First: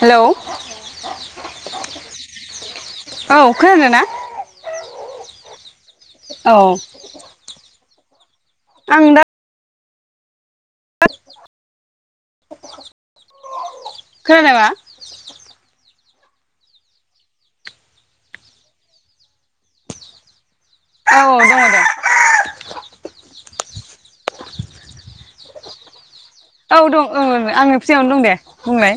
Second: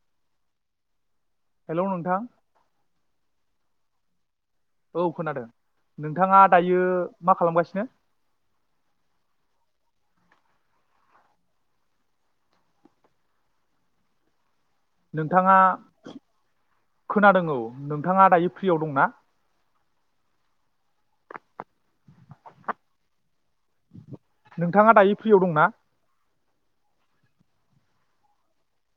Hello hello नोंथां। खोनादोना? औ खोनादों नोंथाङा दायो मा खालामगासिनो? आं दा खोनादोंबा? नोंथाङा खोनादों औ नोंथाङा दायो फ्रियाव दंना? औ दङ' दे। नोंथाङा दायो फ्रियाव दंना? औ दं औ आंङो फ्रियावनो दं दे बुंनायलाय।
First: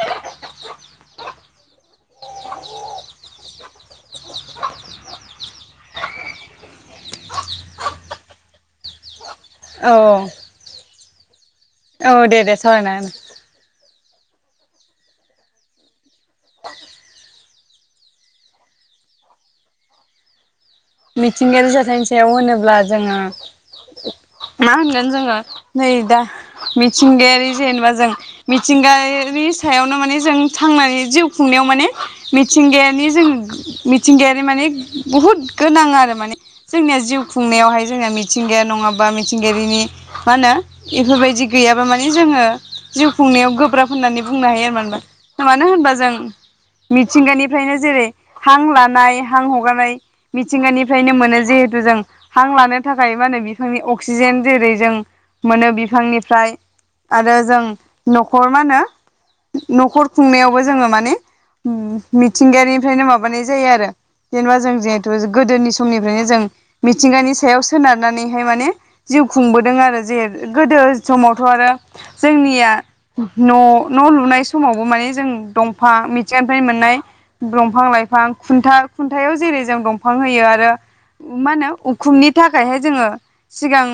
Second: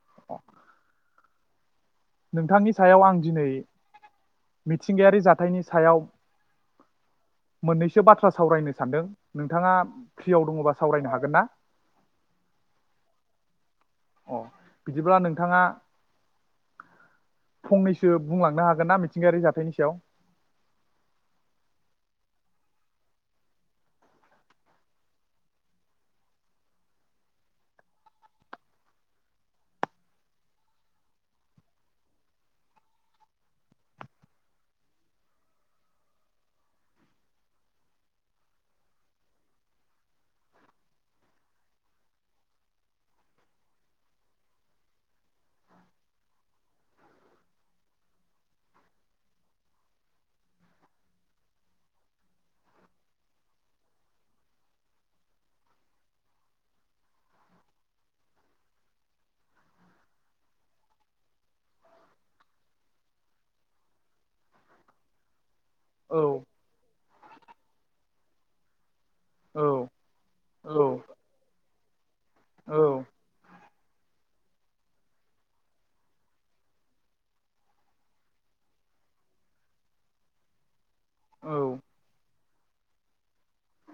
[inaudible] नोंथांनि सायाव आं दिनै मिथिंगायारि जाथायनि सायाव मोननैसो बाथ्रा सावरायनो सानदों। नोंथाङा औ फ्रियाव दङ'बा सावरायनो हागोन ना? औ दे दे सावरायना अ बिदिब्ला नोंथाङा फंनैसो बुंलांनो हागोन ना मिथिंगायारि जाथायनि सायाव? मिथिंगायारि जाथायनि सायाव होनोब्ला जोङो मा होनगोन जोङो नै दा मिथिंगायारि जेनेबा जों मिथिंगायानि सायावनो माने जों थांनानै जिउ खुंनायाव माने मिथिंगायानि जों मिथिंगायारि माने बुहुद गोनां आरो माने जोंनिया जिउ खुंनायावहाय जोंनिया मिथिंगाया नङाबा मिथिंगायारिनि मा होनो बेफोरबायदि गैयाब्ला माने जोङो जिउ खुंनायाव गोब्राब होननानै बुंनो हायो मानो होनबा मानो होनबा जों मिथिंगानिफ्रायनो जेरै हां लानाय, हां हगारनाय मिथिंगानिफ्रायनो मोनो जिहेथु जों हां लानो थाखाय मा होनो बिफांनि अक्सिजेन जेरै जों मोनो बिफांनिफ्राय आरो जों न'खर मा होनो न'खर खुंनायावबो जोङो माने मिथिंगानिफ्रायनो माबानाय जायो आरो जेनेबा जों जे ‌ थ' गोदोनि औ समनिफ्रायनो जों थिंगानि सायाव सोनारनानैहाय माने जिउ खुंबोदों औ आरो जे औ गोदो समावथ' आरो जोंनिया औ न' न' लुनाय समावबो माने जों दंफां मिथिंगानिफ्रायनो मोननाय दंफां लाइफां खुन्था खुन्थायाव जेरै जों दं फां होयो आरो औ मा होनो उखुमनि थाखायहाय जोङो सिगां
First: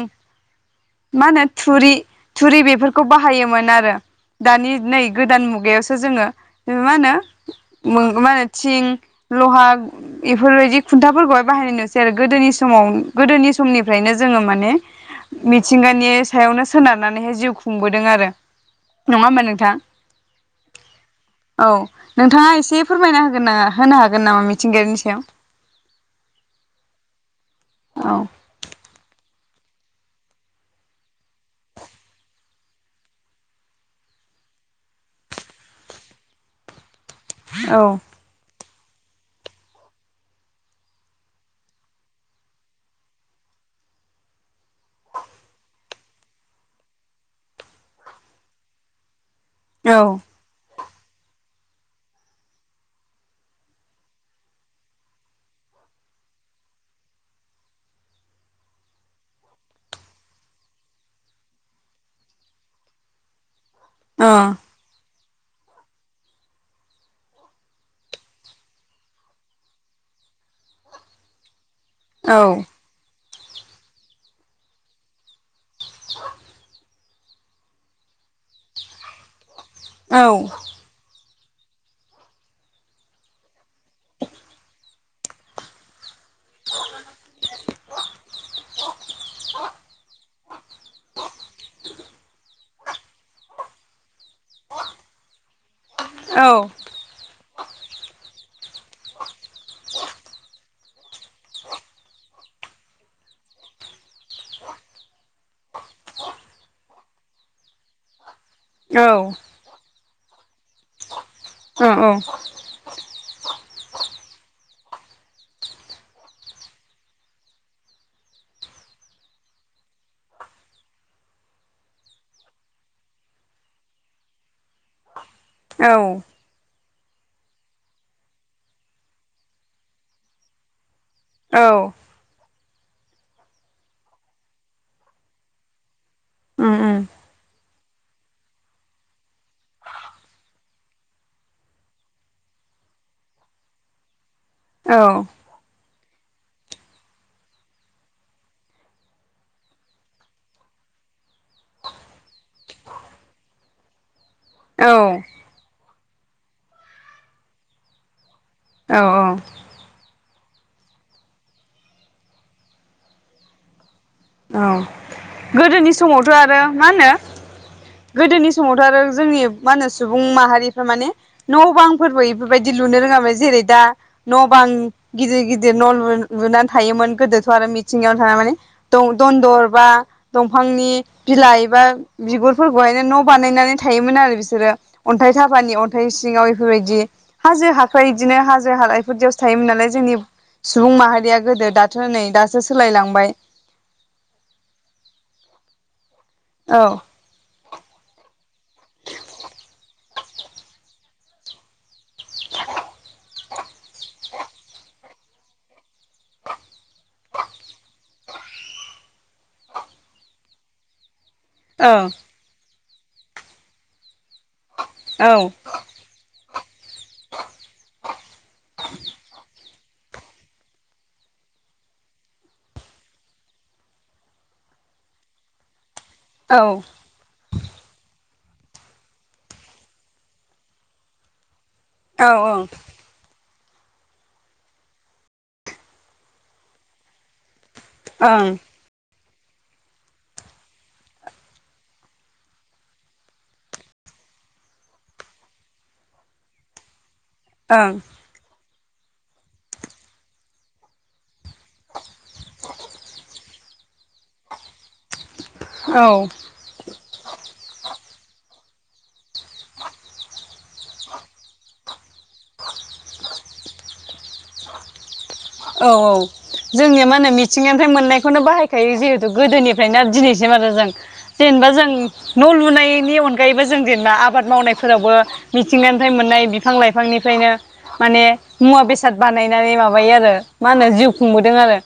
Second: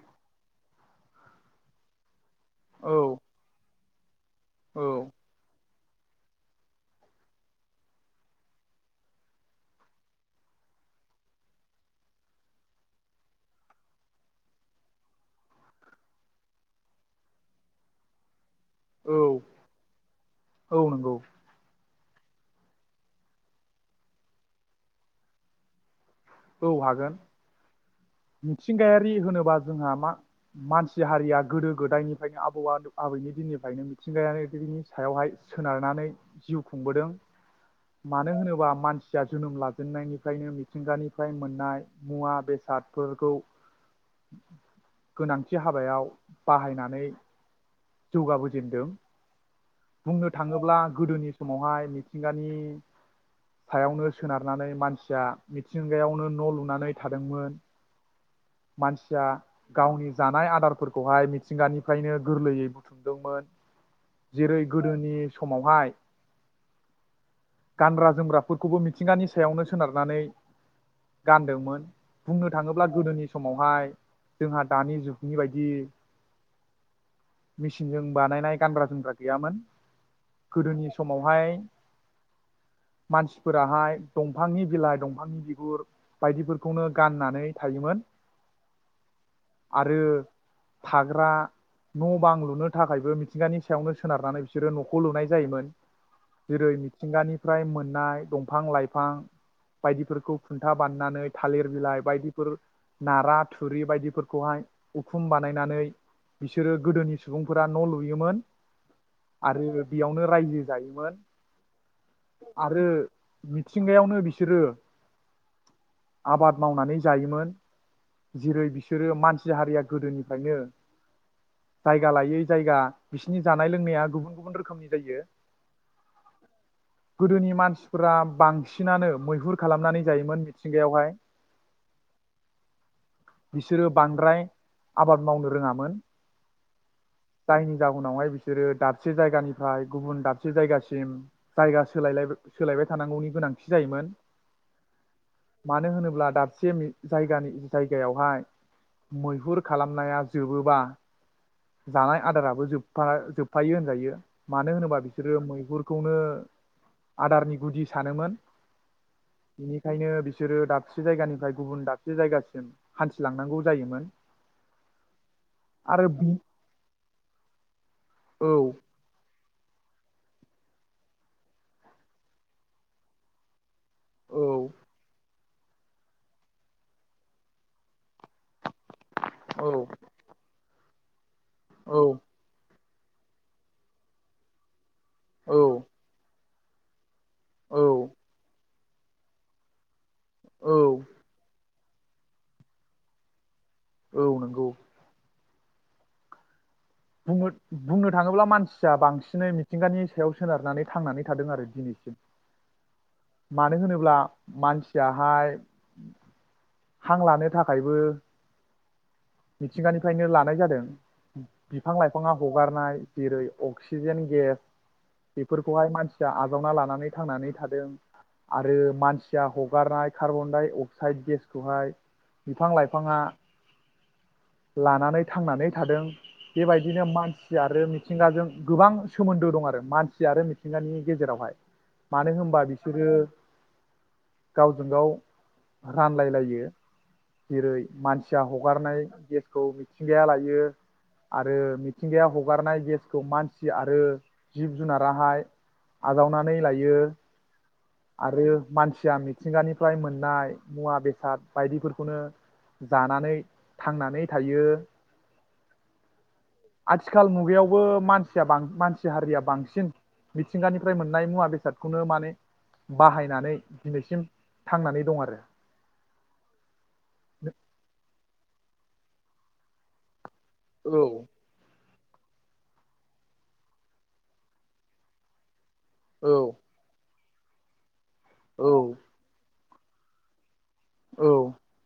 मा होनो थुरि थुरि बेफोरखौ औ बाहायोमोन आरो दानि नै औ गोदान मुगायावसो जोङो मा होनो मा होनो थिं लहा इफोरबायदि खुन्थाफोरखौहाय बाहायनाय नुसै आरो गोदोनि समाव गोदोनि समनिफ्रायनो जोङो माने मिथिंगानि सायावनो सोनारनानैहाय जिउ खुंबोदों आरो नङा औ होमबा नोंथां? औ नंगौ औ नोंथाङा एसे फोरमायना होगोन ना होनो हागोन नामा मिथिंगायारिनि सायाव? औ हागोन। औ मिथिंगायारि होनोबा जोंहा मा-मानसि हारिया गोदो गोदायनिफ्रायनो आबौ-आबैनि दिननिफ्रायनो मिथिंगायारिनि सायावहाय सोनारनानै जिउ खुंबोदों। औ मानो होनोबा मानसिया जोनोम लाजेननायनिफ्रायनो मिथिंगानि फ्राय मोननाय मुवा बेसादफोरखौ गोनांथि हाबायाव बाहायनानै जौगाबोजेनदों। औ ओ औ बुंनो थाङोब्ला गोदोनि समावहाय मिथिंगानि सायावनो सोनारनानै मानसिया मिथिंगायावनो न' लुनानै थादोंमोन मानसिया गावनि जानाय आदारफोरखौहाय मिथिंगानिफ्रायनो गोरलैयै बुथुमदोंमोन। जेरै गोदोनि समावहाय गानग्रा जोमग्राफोरखौबो मिथिंगानि सायावनो सोनारनानै गानदोंमोन। बुंनो थाङोब्ला गोदोनि समावहाय जोंहा दानि जुगनि बाय दि मेसिनजों बानायनाय गानग्रा जोमग्रा गैयामोन। औ गोदोनि समाव हाय मानसिफोराहाय दंफांनि बिलाइ दंफांनि बिगुर बायदिफोरखौनो गाननानै थायोमोन आरो थाग्रा न' बां लुनो थाखायबो मिथिंगानि सायावनो सोनारनानै बिसोरो न'खौ लुनाय जायोमोन जेरै मिथिंगानिफ्राय मोननाय दं फां लाइफां बायदिफोरखौ खुन्था बाननानै थालिर बिलाइ बायदिफोर नारा थुरि बायदिफोरखौहाय उखुम बानायनानै बिसोरो गोदोनि सुबुंफोरा न' लुयोमोन। औ। आरो बेयावनो रायजो जायोमोन। औ आरो मिथिंगायावनो बिसोरो आबाद मावनानै जायोमोन जेरै बिसोरो मानसि हारिया गोदोनिफ्रायनो जायगा लायै जायगा बिसिनि जानाय लोंनाया गुबुन गुबुन रोखोमनि जायो। औ गोदोनि मानसिफ्रा बांसिनानो मैहुर खालामनानै जायोमोन मिथिंगायावहाय। औ। बिसोरो बांद्राय आबाद मावनो रोङामोन। उम उम। जायनि जाउनावहाय बिसोरो दाबसे जायगानिफ्राय गुबुन दाबसे जायगासिम जायगा सोलायलायबा सोलायबाय थानांगौनि गोनांथि जायोमोन। औ। मानो होनोब्ला दाबसे मि जायगानि जायगायावहाय मैहुर खालामनाया जोबोबा जानाय आदाराबो जोबफा जोबफायो होनजायो। मानो होनोबा औ बिसोरो मैहुर खौनो आदारनि गुदि सानोमोन। औ बेनिखायनो बिसोरो दाबसे जायगानिफ्राय गुबुन दाबसे जायगासिम हान्थिलांनांगौ जायोमोन। औ गोदोनि समावथ' आरो मा होनो? औ गोदोनि समावथ' आरो जोंनि मा होनो सुबुं माहारिफ्रा माने न' बां फोरबो इफोरबायदि लुनो रोङामोन जेरै दा न' औ बां गिदिर गिदि दिर न' लु-लुनानै थायोमोन गोदोथ' आरो मिथिंगायावनो थाना माने दं दन्दर बा औ दं फांनि बिलाइबा औ बिगुरफोर बहायनो न' बानायनानै थायोमोन आरो बिसोरो। अन्थाइ औ थाफानि अन्थाइ सिङाव फोरबायदि। हाजो औ हाख्राय इदिनो हाजो जोहालाय इफोरदियावसो थायोमोन नालाय जोंनि सुबुं औ माहारिया गोदो दाद [unintelligible] नै दासो सोलायलांबाय। औ नंगौ। औ [unintelligible] बुंनो थाङोब्ला मानसिया बांसिनै मिथिंगानि सायाव सोनारनानै थांनानै थादों आरो दिनैसिम मानो होनोब्ला मानसियाहाय हां लानो थाखायबो मिथिंगानिफायनो लानाय जादों। बिफां औ लाइफाङा हगारनाय जेरै अक्सिजेन गेस औ बेफोरखौहाय मानसिया बिबावना लानानै थांनानै थादों। आरो मानसिया हक बारनाय कार्बन डाइ अक्साइड गेसखौहाय बिफां लाइफाङा लानानै थांनानै थादों। औ बेबायदिनो मानसि आरो मिथिंगाजों गोबां सोमोन्दो दं आरो मानसि आरो मिथिंगानि गेजेरावहाय। मानो होमबा ओं बिसोरो गावजों गाव रानलायलायो। जेरै मानसिया ओं हगारनाय गेस खौ मिथिंगाया लायो। आरो मिथिंगाया हगारनाय गेसखौ मानसि आरो जिब जुनाराहाय आजावनानै लायो। ओं आरो मानसिया मिथिंगानिफ्राय मोननाय मुवा बेसाद बायदिफोरखौनो जानानै थांनानै थायो। औ आथिखाल मुगायावबो मान सिया बां मानसि हारिया बांसिन मिथिंगानिफ्राय मोननाय मुवा बेसादखौनो माने बाहायनानै दिनैसिम थांनानै दं आरो औ औ जोंनिया मा होनो मिथिंगानिफ्राय मोननाय खौनो बाहायखायो जिहेतु गोदोनिफ्राय दिनै [inaudible] जों औ जेनेबा जों न' लुनायनि अनगायैबो जों जेनला आबाद मावनायफोरावबो मिथिंगानिफ्राय औ मोननाय बिफां लाइफांनि औ ओंखायनो [unintelligible] बिनानै माबायो आरो मा होनो जिउ औ खुंबोदों आरो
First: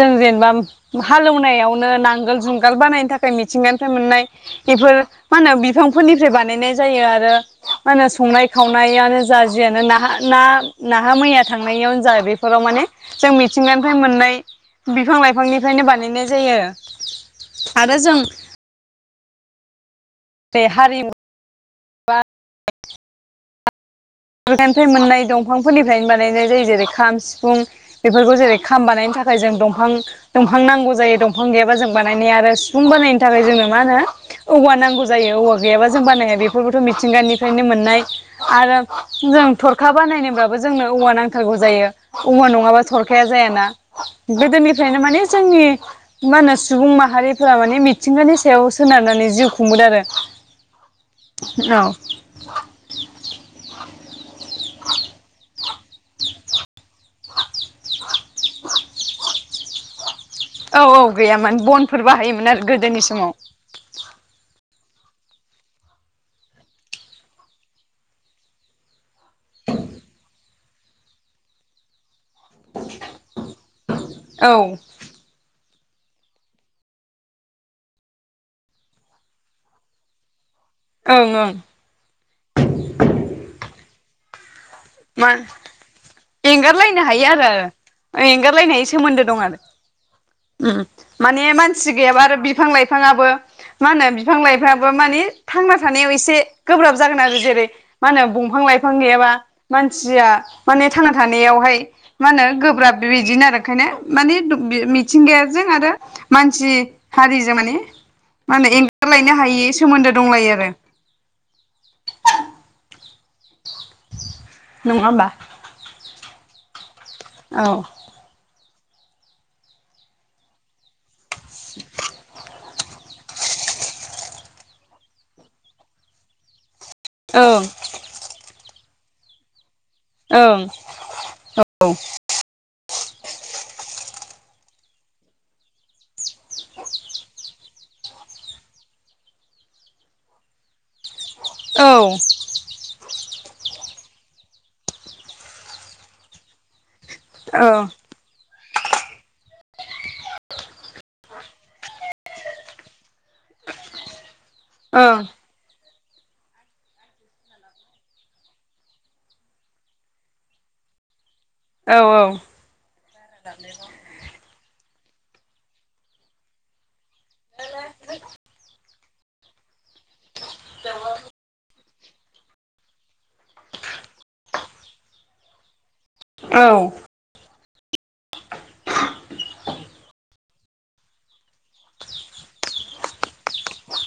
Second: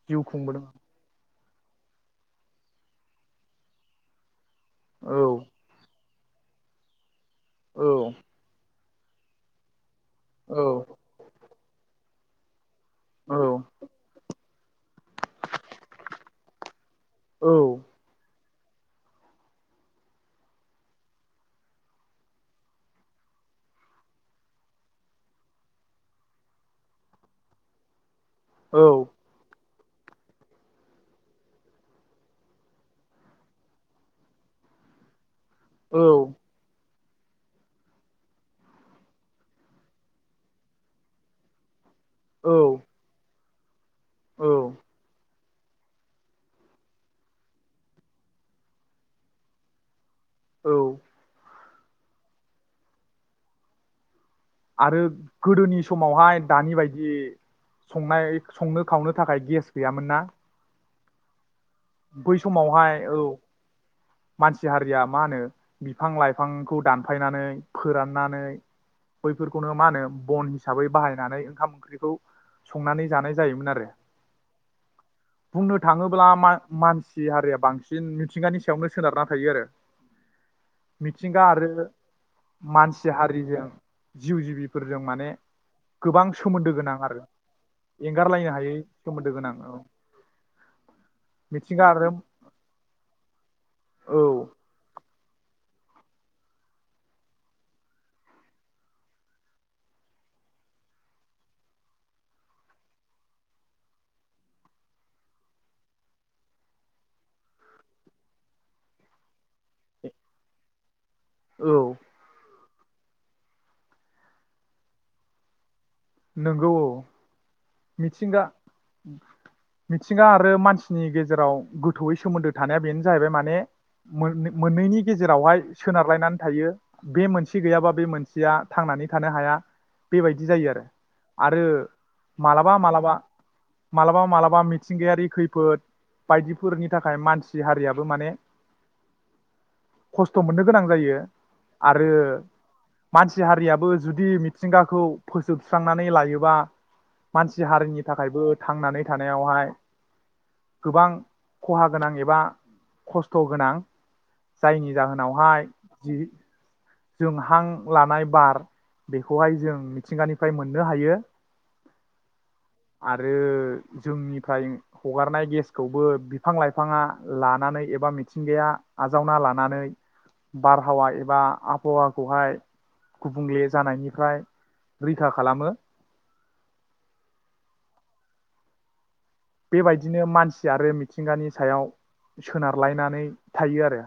जों जिउ जेनेबा खुंबोदों हालौ [unintelligible] नो नांगोल जुंगाल बानायनो थाखाय मिथिंगानिफ्राय मोननाय इफोर औ मा होनो बिफां फोरनिफ्राय बानायनाय जायो आरो मा होनो औ संनाय खावनाय सनायानो जाजियानो नाहा ना औ नाहा मैया थांनायावनो जा बेफोराव माने जों औ मिथिंगानिफ्राय मोननाय बिफां लाइफांनिफ्रायनो बानायनाय जायो औ आरो जों [inaudible] [unintelligible] निफ्राय मोननाय दंफांफोरनिफ्रायनो बानायनाय जायो जेरै खाम सिफुं बेफोरखौ जेरै खाम औ बानायनि थाखाय जों दंफ दंफां दंफां नांगौ जायो दंफां गैयाब्ला जों बानाय आरो सिफुं बानायनो थाखाय जोंनो मा होनो औवा नांगौ जायो औवा गैयाबा जों औ बानायाङो बेफोरखौबोथ' मिथिं मिथिंगानिफ्रायनो मोननाय आरो जों थ'रखा बानायनोब्लाबो जोंनो औवा नांथारगौ जायो औवा औ नङाबा थ'रखाया जायाना गोदोनिफ्रायनो मानि जोंनि मा होनो सुबुं माहारिफोरा माने मिथिंगानि सायाव सोनारनानै जिउ खुंबोदों आरो औ औ [inaudible] आरो गोदोनि समावहाय दानि बायदि इ संनाय संनो खावनो थाखाय गेस गैयामोन ना औ औ गैयामोन बनफोर बै बाहायोमोन आरो समावहाय गोदोनि औ समाव मानसि हारिया मा होनो बिफां लाइफांखौ दानफायनानै फोराननानै बैफोरखौनो मा होनो बन हिसाबै बाहायनानै ओंखाम ओंख्रिखौ संनानै जानाय जायोमोन आरो [inaudible] औ बुंनो थाङोब्ला मान मानसि हारिया बांसिन मिथिंगानि सायावनो सोनारना थायो आरो मिथिंगा ओं आरो मानसि हारिजों जिउ जिबि मा एंगारलायनो हायो आरो एंगारलायनो एंगारलायनाय हायै सोमोन्दो दं गोनां आरो औ ओम माने मानसि गैयाबा आरो बिफां लाइफांआबो मा होनो औ बिफां लाइफांबो माने थांना थानायाव एसे गोब्राब जागोन आरो जेरै मा होनो बंफां लाइफां गैयाबा मानसिया माने थांना थानायावहाय मा होनो गोब्राब बेबायदिनो आरो ओंखायनो माने मिथिंगायाजों आरो मानसि हारिजों माने मा होनो एंगारलायनो हायि सोमोन्दो दंलायो आरो औ नङाबा नोंगौ औ मिथिंगा मिथिंगा आरो मानसिनि गेजेराव गोथौयै सोमोन्दो थानाया बेनो जाहैबाय माने मोन मोननैनि गेजेरावहाय सोनारलायनानै थायो बे मोनसे ओं गैयाबा बे मोनसेया थांनानै थानो हाया बेबायदि ओं जायो आरो आरो मालाबा मालाबा मालाबा मालाबा मिथिंगायारि खैफोद बायदिफोरनि थाखाय मानसि हारियाबो माने खस्थ' मोननो गोनां जायो। औ आरो औ मानसि हारियाबो जुदि मिथिंगाखौ फोजोब सुस्रांनानै लायोबा औ मानसि हारिनि थाखायबो थांनानै थानायावहाय गोबां खहा गोनां एबा खस्थ' गोनां जायनि जाहोनावहाय जि जों हां लानाय बार बेखौहाय जों मिथिंगानिफ्राय मोननो हायो। औ आरो जोंनिफ्राय हगारनाय गेसखौबो बिफां लाइफाङा। लानानै एबा मिथिंगाया। आजावना लानानै। बारहावा एबा। हवाखौहाय गुबुंले जानायनि। फ्राय रैखा। खालामो। औ। बेबायदिनो मानसि आरो मिथिंगानि सायाव सोनारलायनानै थायो आरो।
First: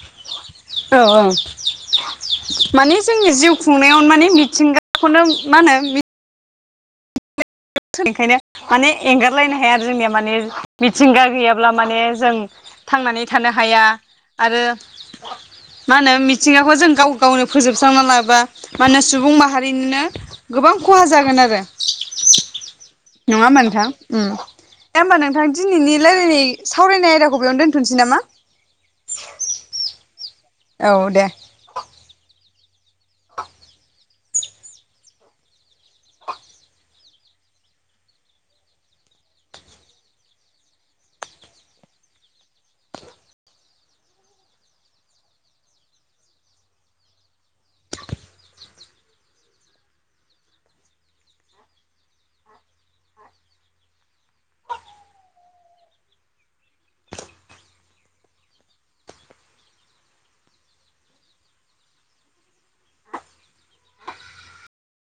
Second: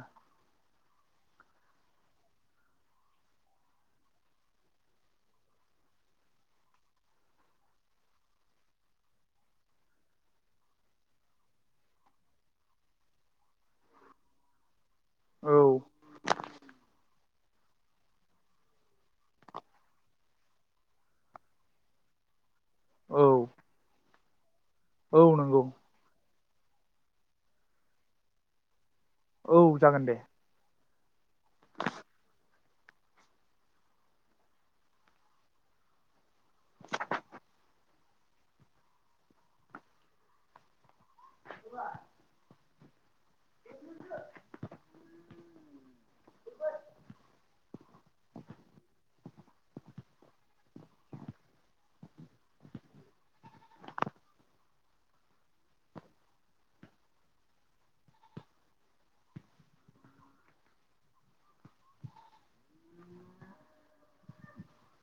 औ औ माने जोंनि जिउ खुंनायाव माने मिथिंगाखौनो मा होनो। ओंखायनो माने एंगारलायनो हाया आरो जोंनिया माने मिथिंगा गैयाब्ला माने जों थांनानै थानो हाया आरो औ मा होनो मिथिंगाखौ जों गाव गावनो फोजोबस्रांना लाबा मा होनो सुबुं माहारिनिनो गोबां खहा जागोन आरो। औ नङा होनबा नोंथां उम। दे होनोमबा औ नोंथां नंगौ दिनैनि। रायलायनाय सावरायनाय आयदाखौ बेयावनो दोनथ'नोसै नामा। औ जागोन दे। औ दे।